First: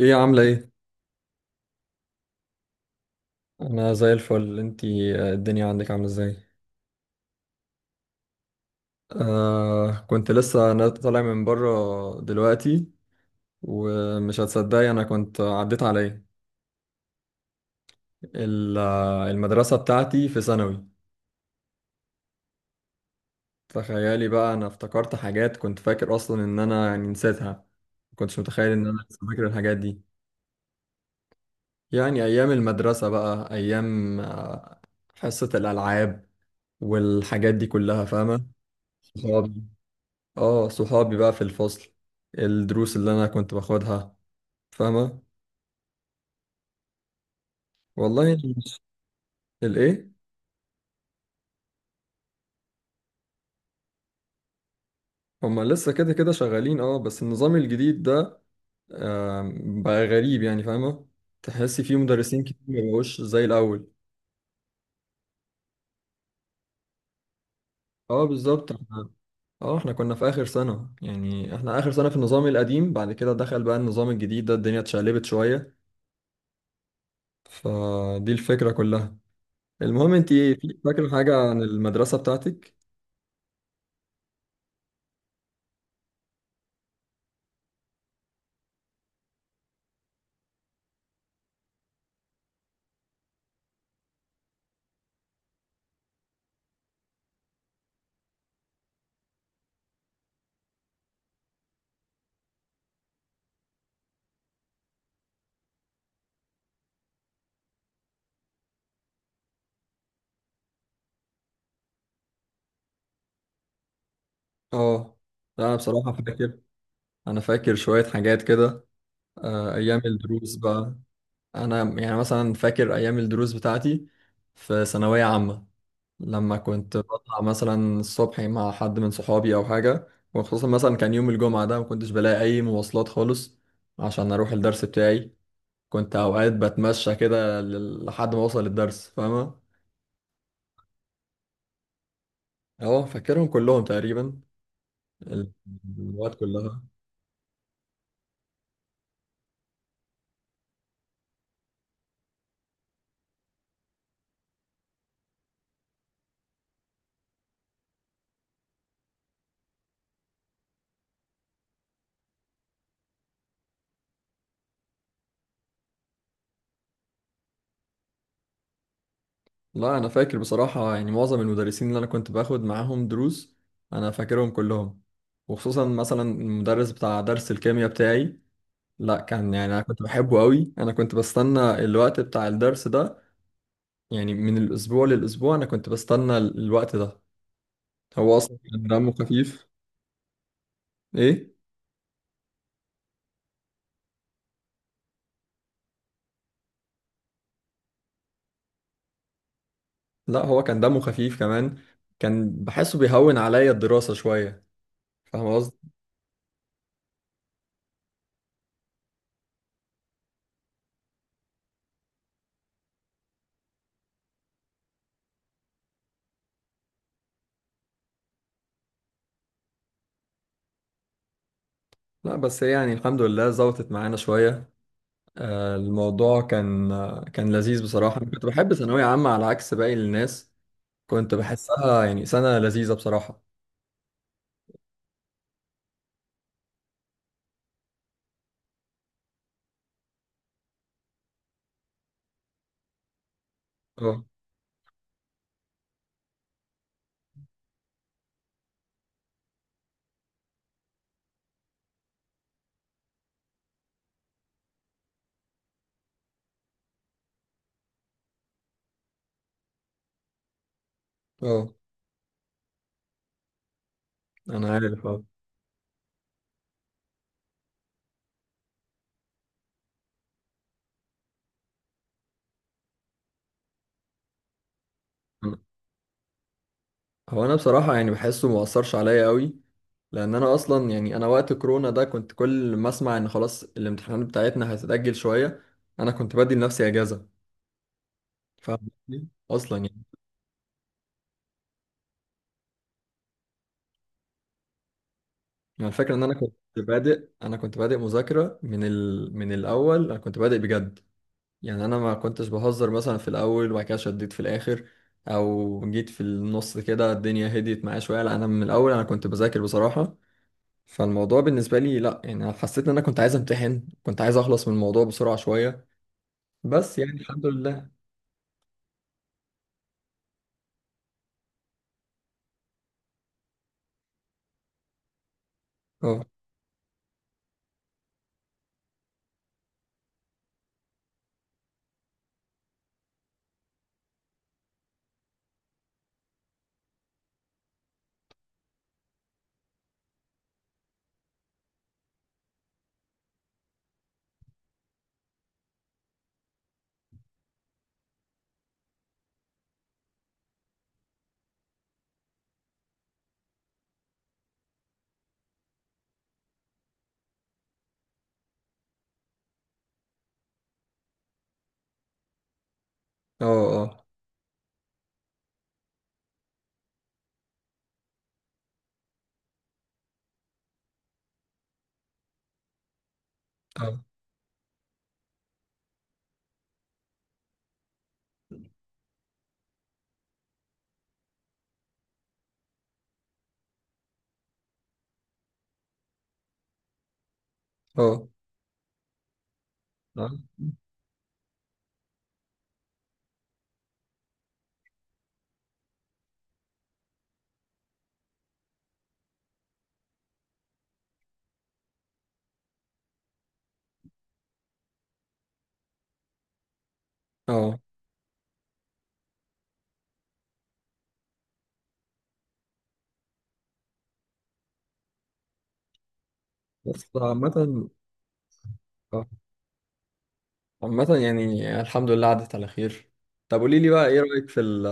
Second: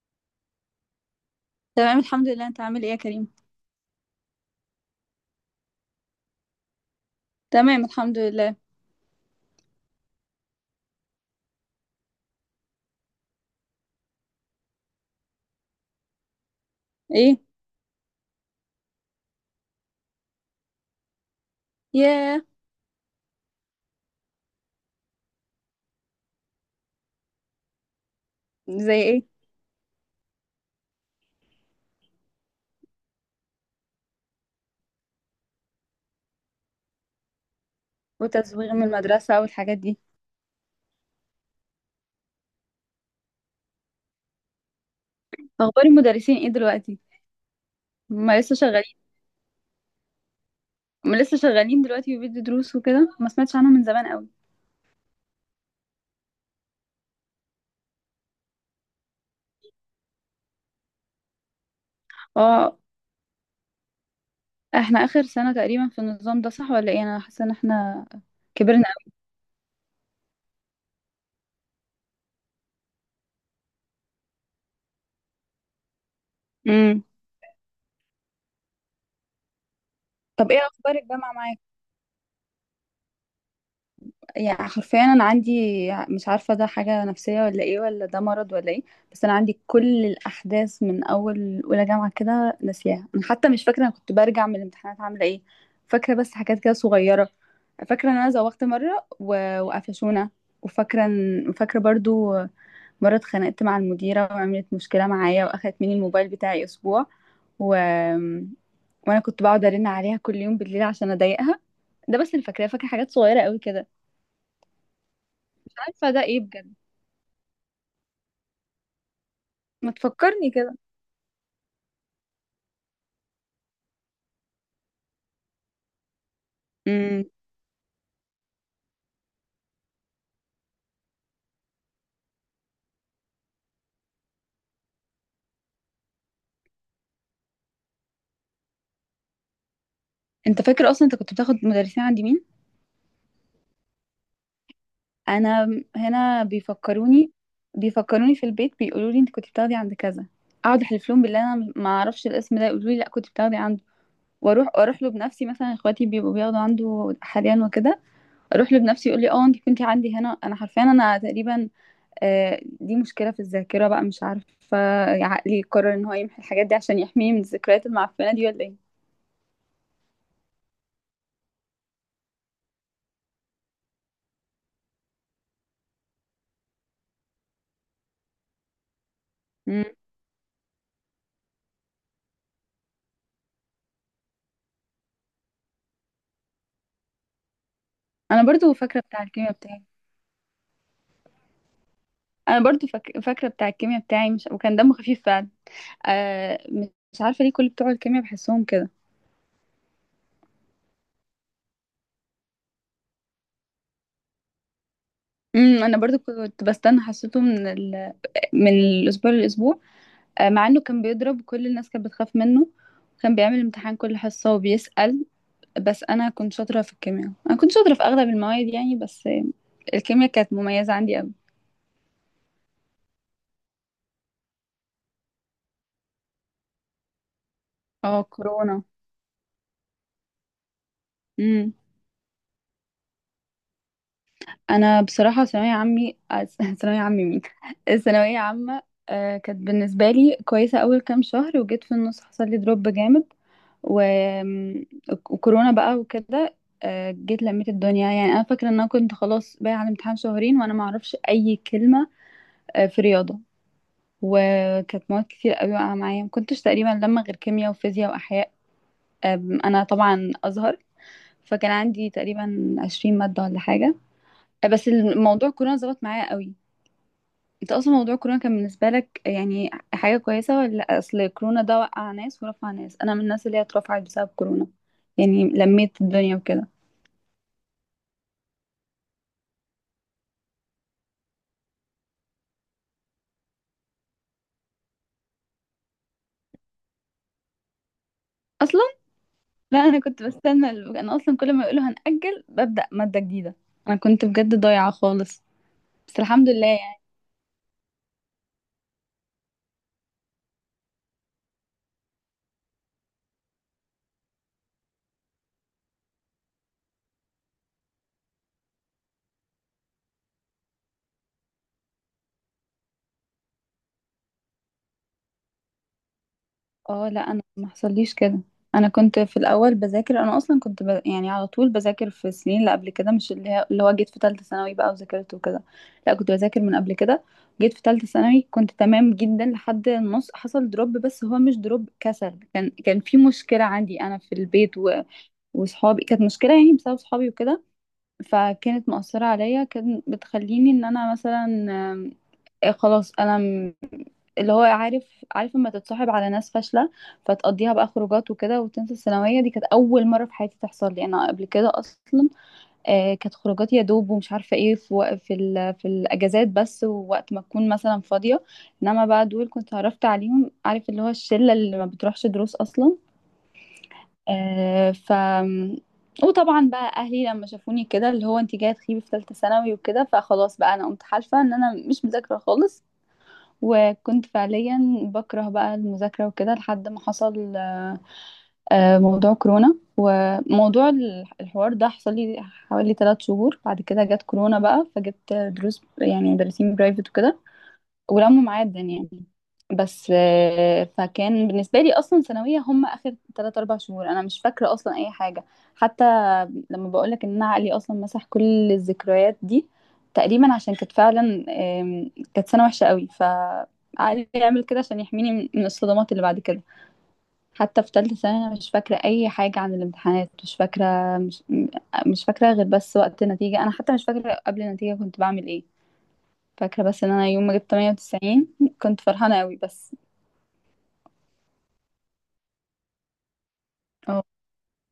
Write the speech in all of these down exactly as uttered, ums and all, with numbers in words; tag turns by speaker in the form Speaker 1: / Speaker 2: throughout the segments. Speaker 1: ايه عاملة ايه؟
Speaker 2: تمام، الحمد لله. انت عامل ايه يا كريم؟
Speaker 1: انا زي الفل. انتي آه، الدنيا عندك عاملة ازاي؟
Speaker 2: تمام، الحمد لله.
Speaker 1: آه، كنت لسه انا طالع من بره دلوقتي. ومش هتصدقي، انا كنت عديت على ايه؟
Speaker 2: ايه.
Speaker 1: ال- آه، المدرسة بتاعتي في ثانوي.
Speaker 2: ياه.
Speaker 1: تخيلي بقى، انا افتكرت حاجات كنت فاكر اصلا ان انا يعني نسيتها. ما كنتش متخيل ان انا
Speaker 2: زي
Speaker 1: لسه
Speaker 2: ايه؟
Speaker 1: فاكر الحاجات دي. يعني ايام المدرسة بقى، ايام آه، حصة الالعاب والحاجات دي كلها، فاهمة؟
Speaker 2: وتزويغ من المدرسة والحاجات دي.
Speaker 1: اه، صحابي بقى في الفصل، الدروس اللي انا كنت باخدها، فاهمة.
Speaker 2: اخبار المدرسين ايه دلوقتي؟
Speaker 1: والله
Speaker 2: ما لسه
Speaker 1: مش-
Speaker 2: شغالين؟
Speaker 1: الايه؟
Speaker 2: ما لسه شغالين دلوقتي وبيدي دروس وكده، ما سمعتش عنهم من زمان قوي.
Speaker 1: هما لسه كده كده شغالين، اه، بس النظام الجديد ده آم، بقى غريب، يعني فاهمة. تحسي فيه مدرسين كتير
Speaker 2: اه،
Speaker 1: مبقوش زي الاول.
Speaker 2: احنا اخر سنة تقريبا في النظام ده، صح ولا ايه؟ انا حاسة ان احنا
Speaker 1: اه بالظبط،
Speaker 2: كبرنا
Speaker 1: احنا
Speaker 2: قوي.
Speaker 1: اه احنا كنا في اخر سنة، يعني احنا اخر سنة في النظام القديم، بعد كده دخل بقى النظام الجديد ده، الدنيا اتشقلبت شوية.
Speaker 2: امم.
Speaker 1: فدي الفكرة كلها. المهم انت
Speaker 2: طب ايه
Speaker 1: ايه، في-
Speaker 2: اخبار
Speaker 1: فاكرة
Speaker 2: الجامعة
Speaker 1: حاجة
Speaker 2: معاك؟
Speaker 1: عن المدرسة بتاعتك؟
Speaker 2: يعني حرفيا انا عندي، مش عارفه ده حاجه نفسيه ولا ايه ولا ده مرض ولا ايه، بس انا عندي كل الاحداث من اول اولى جامعه كده ناسياها. انا حتى مش فاكره انا كنت برجع من الامتحانات عامله ايه. فاكره بس حاجات كده صغيره. فاكره ان انا زوغت مره و- وقفشونا، وفاكره ان فاكره برضو مره اتخانقت مع المديره وعملت مشكله معايا واخدت مني الموبايل بتاعي اسبوع، و... وانا كنت بقعد ارن عليها كل يوم بالليل عشان اضايقها. ده بس اللي فاكراه، فاكره حاجات صغيره قوي كده.
Speaker 1: اه. لا
Speaker 2: مش
Speaker 1: انا
Speaker 2: عارفه
Speaker 1: بصراحة
Speaker 2: ده ايه
Speaker 1: فاكر،
Speaker 2: بجد.
Speaker 1: انا فاكر شوية حاجات كده. آه،
Speaker 2: ما
Speaker 1: ايام
Speaker 2: تفكرني
Speaker 1: الدروس
Speaker 2: كده.
Speaker 1: بقى، انا يعني مثلا فاكر ايام الدروس بتاعتي في ثانوية عامة. لما كنت
Speaker 2: امم.
Speaker 1: بطلع مثلا الصبح مع حد من صحابي او حاجة، وخصوصا مثلا كان يوم الجمعة ده، ما كنتش بلاقي اي مواصلات خالص عشان اروح الدرس بتاعي. كنت اوقات بتمشى كده لل- لحد ما اوصل الدرس، فاهمة.
Speaker 2: انت فاكر اصلا انت كنت بتاخد مدرسين عند مين؟
Speaker 1: اهو فاكرهم كلهم تقريبا، ال-
Speaker 2: انا
Speaker 1: المواد
Speaker 2: هنا
Speaker 1: كلها.
Speaker 2: بيفكروني بيفكروني في البيت، بيقولوا لي انت كنت بتاخدي عند كذا. اقعد احلف لهم بالله انا ما اعرفش الاسم ده، يقولوا لي لا كنت بتاخدي عنده. واروح اروح له بنفسي، مثلا اخواتي بيبقوا بياخدوا عنده حاليا وكده، اروح له بنفسي يقول لي اه انت كنتي عندي هنا. انا حرفيا انا تقريبا، آه، دي مشكله في الذاكره بقى، مش عارفه. عقلي قرر ان هو يمحي الحاجات دي عشان يحميني من الذكريات المعفنه دي ولا ايه.
Speaker 1: لا انا فاكر بصراحه، يعني معظم المدرسين اللي انا كنت باخد معاهم دروس، انا فاكرهم كلهم. وخصوصا مثلا المدرس بتاع درس الكيمياء بتاعي، لا كان يعني انا
Speaker 2: امم.
Speaker 1: كنت بحبه قوي. انا كنت بستنى الوقت بتاع الدرس ده، يعني من الاسبوع للاسبوع انا كنت بستنى ال- الوقت ده. هو
Speaker 2: انا
Speaker 1: اصلا
Speaker 2: برضو
Speaker 1: كان
Speaker 2: فاكره
Speaker 1: دمه
Speaker 2: بتاع الكيمياء
Speaker 1: خفيف.
Speaker 2: بتاعي.
Speaker 1: ايه.
Speaker 2: انا برضو فاك... فاكره بتاع الكيمياء بتاعي مش... وكان دمه خفيف فعلا. آه. مش عارفه ليه كل بتوع الكيمياء بحسهم كده.
Speaker 1: لا هو كان دمه خفيف كمان، كان بحسه بيهون عليا الدراسه شويه، فاهم
Speaker 2: امم.
Speaker 1: قصدي.
Speaker 2: انا برضو كنت بستنى حصته من ال... من الاسبوع للاسبوع. آه، مع انه كان بيضرب وكل الناس كانت بتخاف منه، وكان بيعمل امتحان كل حصه وبيسأل. بس انا كنت شاطره في الكيمياء، انا كنت شاطره في اغلب المواد يعني، بس آه، الكيمياء كانت مميزه عندي قوي.
Speaker 1: لا بس هي يعني الحمد لله ظبطت معانا شويه. آه، الموضوع كان آه، كان لذيذ بصراحة.
Speaker 2: اه،
Speaker 1: أنا كنت بحب
Speaker 2: كورونا.
Speaker 1: ثانوية عامة على عكس باقي الناس، كنت بحسها يعني سنة لذيذة بصراحة.
Speaker 2: انا بصراحه ثانويه عمي، ثانويه عمي مين الثانويه عامه. آه، كانت بالنسبه لي كويسه اول كام شهر، وجيت في النص حصل لي دروب جامد، و...
Speaker 1: اه.
Speaker 2: وكورونا بقى وكده. آه، جيت لميت الدنيا. يعني انا فاكره ان انا كنت خلاص باقي على الامتحان شهرين وانا ما اعرفش اي كلمه، آه، في رياضه. وكانت مواد كتير قوي واقعه معايا، ما كنتش تقريبا لما غير كيمياء وفيزياء واحياء. آم، انا طبعا ازهر، فكان
Speaker 1: اه.
Speaker 2: عندي تقريبا عشرين ماده ولا حاجه.
Speaker 1: أنا
Speaker 2: بس
Speaker 1: عارف، اه.
Speaker 2: الموضوع كورونا ظبط معايا قوي. انت اصلا موضوع كورونا كان بالنسبه لك يعني حاجه كويسه؟ ولا اصل كورونا ده وقع ناس ورفع ناس؟ انا من الناس اللي هي اترفعت بسبب كورونا، يعني لميت الدنيا وكده.
Speaker 1: هو أنا بصراحة يعني بحسه مؤثرش عليا قوي، لأن أنا أصلا يعني أنا وقت كورونا ده كنت كل ما أسمع إن خلاص الامتحانات بتاعتنا هتتأجل شوية، أنا كنت بدي لنفسي أجازة. فاهم
Speaker 2: اصلا.
Speaker 1: قصدي؟ أصلا
Speaker 2: لا، انا
Speaker 1: يعني،
Speaker 2: كنت بستنى ال- انا اصلا كل ما يقولوا هنأجل ببدأ ماده جديده. انا كنت بجد ضايعه خالص،
Speaker 1: يعني الفكرة
Speaker 2: بس
Speaker 1: إن أنا
Speaker 2: الحمد
Speaker 1: كنت
Speaker 2: لله.
Speaker 1: بادئ، أنا كنت بادئ مذاكرة من ال... من الأول. أنا كنت بادئ بجد، يعني انا ما كنتش بهزر مثلا في الاول وبعد كده شديت في الاخر، او جيت في النص كده الدنيا هديت معايا شويه. لا انا من الاول انا كنت بذاكر بصراحه. فالموضوع بالنسبه لي لا، يعني انا حسيت ان انا كنت عايز امتحن، كنت عايز اخلص من الموضوع بسرعه شويه. بس
Speaker 2: اه،
Speaker 1: يعني
Speaker 2: لا انا
Speaker 1: الحمد
Speaker 2: ما
Speaker 1: لله.
Speaker 2: حصليش كده. انا كنت في الاول بذاكر، انا اصلا كنت ب... يعني على طول بذاكر في السنين اللي قبل كده، مش اللي هي... اللي هو جيت في ثالثه ثانوي بقى وذاكرت وكده. لا
Speaker 1: اه.
Speaker 2: كنت بذاكر من قبل كده. جيت في ثالثه ثانوي كنت تمام جدا لحد النص، حصل دروب، بس هو مش دروب كسل، كان كان في مشكله عندي انا في البيت، و... وصحابي كانت مشكله يعني، بسبب صحابي وكده، فكانت مؤثره عليا، كانت بتخليني ان انا مثلا، آم، آه، خلاص انا، اللي هو عارف عارف لما تتصاحب على ناس فاشلة، فتقضيها بقى خروجات وكده وتنسى الثانوية. دي كانت أول مرة في حياتي تحصل لي، أنا قبل كده أصلا آه كانت خروجات يا دوب ومش عارفة إيه في وق- في, ال- في الأجازات بس، ووقت ما تكون مثلا فاضية. إنما بقى دول كنت عرفت عليهم، عارف اللي هو الشلة اللي ما بتروحش دروس أصلا.
Speaker 1: اه. اه.
Speaker 2: آه ف وطبعا بقى اهلي لما شافوني كده، اللي هو انت جايه تخيبي في ثالثه ثانوي وكده، فخلاص بقى انا قمت حالفه ان انا مش مذاكره خالص،
Speaker 1: اه.
Speaker 2: وكنت فعليا بكره بقى المذاكرة وكده لحد ما حصل آه، موضوع كورونا. وموضوع ال- الحوار ده حصل لي حوالي ثلاث شهور، بعد كده جت كورونا بقى فجبت دروس يعني مدرسين برايفت وكده،
Speaker 1: اه.
Speaker 2: ولموا معايا الدنيا. بس
Speaker 1: اه.
Speaker 2: آه، فكان بالنسبة لي أصلا ثانوية هم آخر تلات أربع شهور أنا مش فاكرة أصلا أي حاجة. حتى لما بقولك إن أنا عقلي أصلا مسح كل الذكريات دي تقريبا، عشان كانت فعلا، آم، كانت سنة وحشة قوي، فعقلي يعمل كده عشان يحميني من من الصدمات اللي بعد كده.
Speaker 1: آه.
Speaker 2: حتى في تالتة سنة أنا مش فاكرة أي حاجة عن الامتحانات، مش فاكرة، مش م- مش فاكرة غير بس وقت النتيجة. أنا حتى مش فاكرة قبل النتيجة كنت بعمل إيه، فاكرة بس
Speaker 1: بس
Speaker 2: إن أنا يوم ما جبت
Speaker 1: عامه،
Speaker 2: تمانية وتسعين كنت
Speaker 1: آه،
Speaker 2: فرحانة قوي بس.
Speaker 1: عامه يعني الحمد لله عدت على خير. طب قولي لي بقى، ايه رايك في ال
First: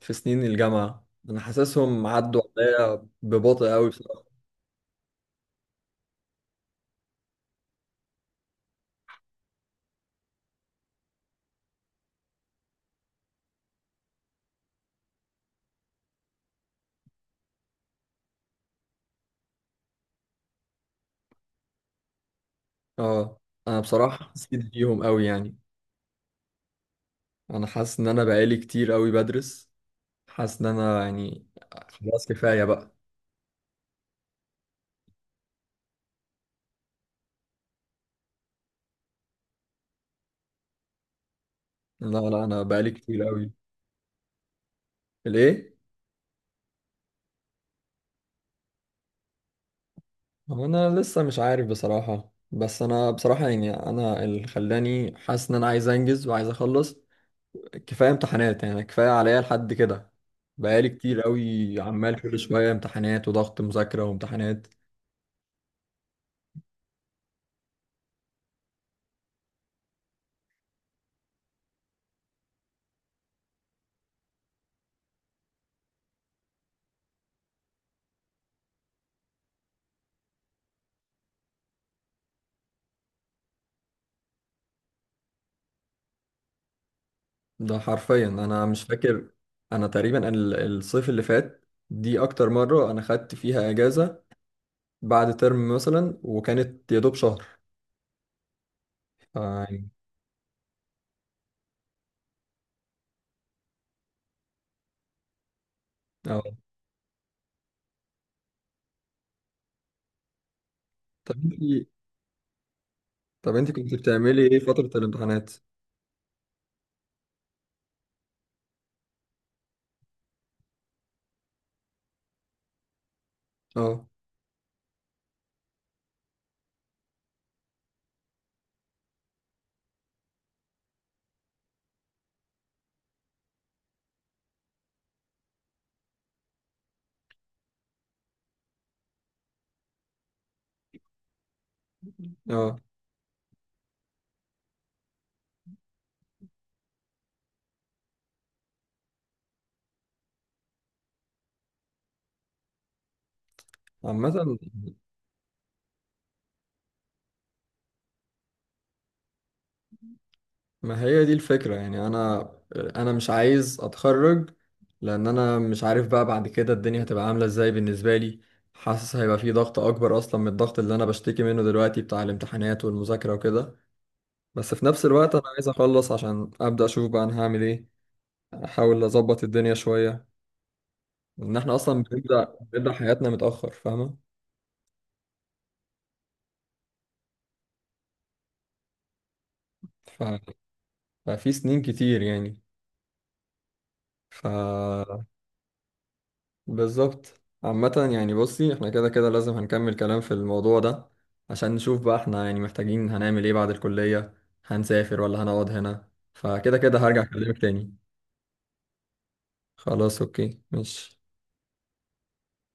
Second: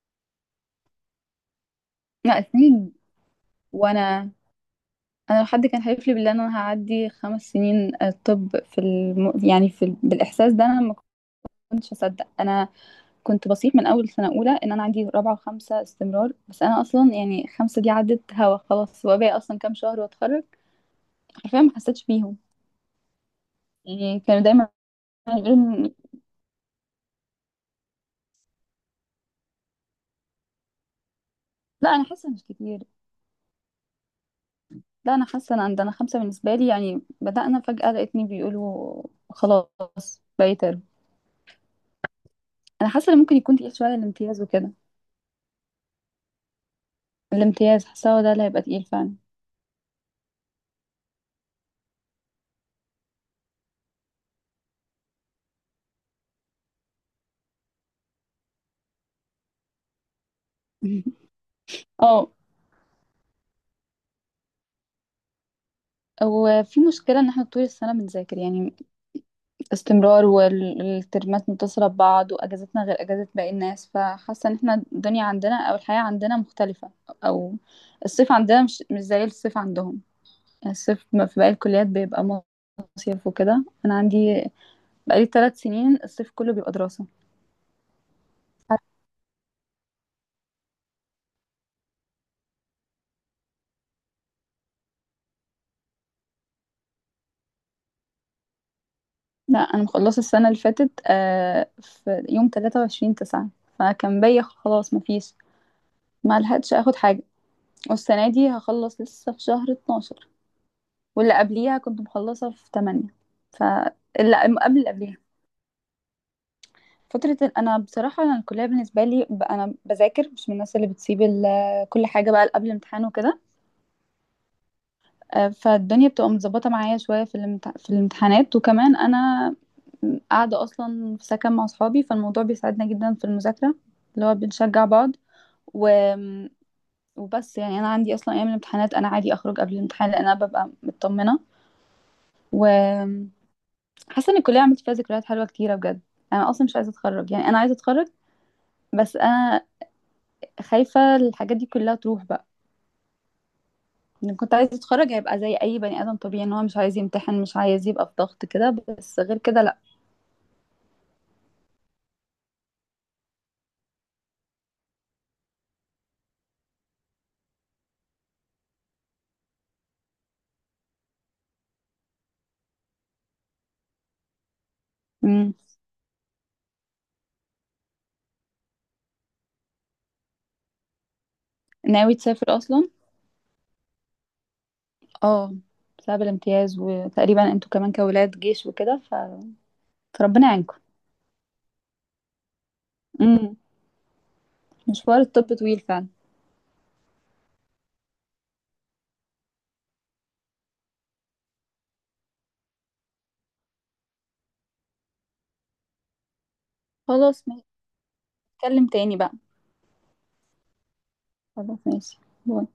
Speaker 1: في سنين الجامعه؟ انا حاسسهم عدوا
Speaker 2: لا، سنين،
Speaker 1: عليا ببطء قوي.
Speaker 2: وانا انا لو حد كان حلف لي بالله ان انا هعدي خمس سنين، آه، طب في الم... يعني في ال... بالاحساس ده انا ما كنتش اصدق. انا كنت بصيح من اول سنه اولى ان انا عندي رابعه وخمسه استمرار، بس انا اصلا يعني خمسه دي عدت هوا خلاص، وباقي اصلا كام شهر واتخرج. حرفيا ما حسيتش بيهم.
Speaker 1: اه. انا
Speaker 2: يعني
Speaker 1: بصراحه
Speaker 2: كانوا
Speaker 1: حسيت
Speaker 2: دايما
Speaker 1: بيهم قوي يعني،
Speaker 2: يقولوا إن-
Speaker 1: انا حاسس ان انا بقالي كتير قوي بدرس. حاسس ان انا يعني
Speaker 2: لا انا
Speaker 1: خلاص
Speaker 2: حاسه مش
Speaker 1: كفايه
Speaker 2: كتير.
Speaker 1: بقى.
Speaker 2: لا انا حاسه ان عندنا خمسه بالنسبه لي يعني، بدأنا فجأة لقيتني بيقولوا خلاص بقيت ترم.
Speaker 1: لا لا انا
Speaker 2: انا
Speaker 1: بقالي
Speaker 2: حاسه ان
Speaker 1: كتير
Speaker 2: ممكن
Speaker 1: قوي.
Speaker 2: يكون تقيل شويه الامتياز وكده.
Speaker 1: ليه؟
Speaker 2: الامتياز حاسه ده اللي هيبقى تقيل فعلا.
Speaker 1: هو انا لسه مش عارف بصراحه، بس انا بصراحه يعني انا اللي خلاني حاسس ان انا عايز انجز وعايز اخلص. كفايه امتحانات، يعني كفايه عليا لحد كده. بقالي كتير قوي عمال
Speaker 2: اه.
Speaker 1: كل شويه امتحانات وضغط مذاكره وامتحانات.
Speaker 2: وفي مشكلة ان احنا طول السنة بنذاكر يعني، استمرار والترمات متصلة ببعض، واجازتنا غير اجازة باقي الناس، فحاسة ان احنا الدنيا عندنا او الحياة عندنا مختلفة، او الصيف عندنا مش مش زي الصيف عندهم. يعني الصيف ما- في باقي الكليات بيبقى مصيف وكده، انا عندي بقالي ثلاث سنين الصيف كله بيبقى دراسة.
Speaker 1: ده حرفيا انا مش فاكر. انا تقريبا ال- الصيف اللي فات، دي اكتر مرة انا خدت فيها اجازة بعد ترم مثلا، وكانت يا دوب شهر. ف-
Speaker 2: لا انا
Speaker 1: يعني
Speaker 2: مخلصة السنة اللي فاتت آه، في يوم تلاتة وعشرين تسعة، فكان بيا خلاص مفيش، ما
Speaker 1: اه.
Speaker 2: لحقتش اخد حاجه. والسنه دي هخلص لسه في شهر اتناشر،
Speaker 1: طب
Speaker 2: واللي
Speaker 1: انت
Speaker 2: قبليها كنت مخلصه في ثمانية.
Speaker 1: طب
Speaker 2: ف
Speaker 1: انت كنت
Speaker 2: اللي
Speaker 1: بتعملي ايه
Speaker 2: قبل
Speaker 1: فترة
Speaker 2: اللي قبليها
Speaker 1: الامتحانات؟
Speaker 2: فتره ال- انا بصراحه انا الكليه بالنسبه لي ب- انا بذاكر، مش من الناس اللي بتسيب ال- كل حاجه بقى قبل الامتحان وكده.
Speaker 1: اه.
Speaker 2: آه، فالدنيا بتبقى متظبطه معايا شويه في الامت- في الامتحانات، وكمان انا قاعده اصلا في سكن مع اصحابي، فالموضوع بيساعدنا جدا في المذاكره، اللي هو بنشجع بعض. و وبس يعني انا عندي اصلا ايام الامتحانات انا عادي اخرج قبل الامتحان، لان انا ببقى مطمنه
Speaker 1: اه.
Speaker 2: وحاسه ان الكليه عملت فيها ذكريات حلوه كتيره بجد. انا اصلا مش عايزه اتخرج، يعني انا عايزه اتخرج بس انا خايفه الحاجات دي كلها تروح بقى.
Speaker 1: عامة،
Speaker 2: ان كنت عايزه اتخرج هيبقى زي اي بني ادم طبيعي، ان هو مش عايز يمتحن، مش عايز يبقى في ضغط كده، بس غير كده لا.
Speaker 1: ما هي دي الفكرة. يعني انا، انا مش عايز اتخرج، لان انا مش عارف بقى بعد كده الدنيا هتبقى عاملة ازاي بالنسبة لي. حاسس هيبقى في ضغط اكبر اصلا من الضغط اللي انا بشتكي منه دلوقتي، بتاع الامتحانات والمذاكرة وكده. بس في نفس الوقت انا
Speaker 2: مم.
Speaker 1: عايز اخلص عشان ابدا اشوف بقى انا هعمل ايه، احاول اظبط الدنيا شويه. ان احنا اصلا
Speaker 2: ناوي
Speaker 1: بنبدا
Speaker 2: تسافر اصلا؟
Speaker 1: بنبدا حياتنا متاخر، فاهمه.
Speaker 2: اه، بسبب الامتياز، وتقريبا انتوا كمان كولاد جيش وكده، ف...
Speaker 1: ف...
Speaker 2: فربنا يعينكم.
Speaker 1: ففي سنين كتير يعني.
Speaker 2: امم.
Speaker 1: ف
Speaker 2: مشوار الطب طويل فعلا.
Speaker 1: بالظبط. عامه يعني بصي، احنا كده كده لازم هنكمل كلام في الموضوع ده، عشان نشوف بقى احنا يعني محتاجين هنعمل ايه بعد الكليه، هنسافر ولا هنقعد هنا. فكده كده هرجع
Speaker 2: خلاص،
Speaker 1: اكلمك تاني.
Speaker 2: نتكلم تاني بقى.
Speaker 1: خلاص اوكي ماشي.
Speaker 2: خلاص ماشي. باي.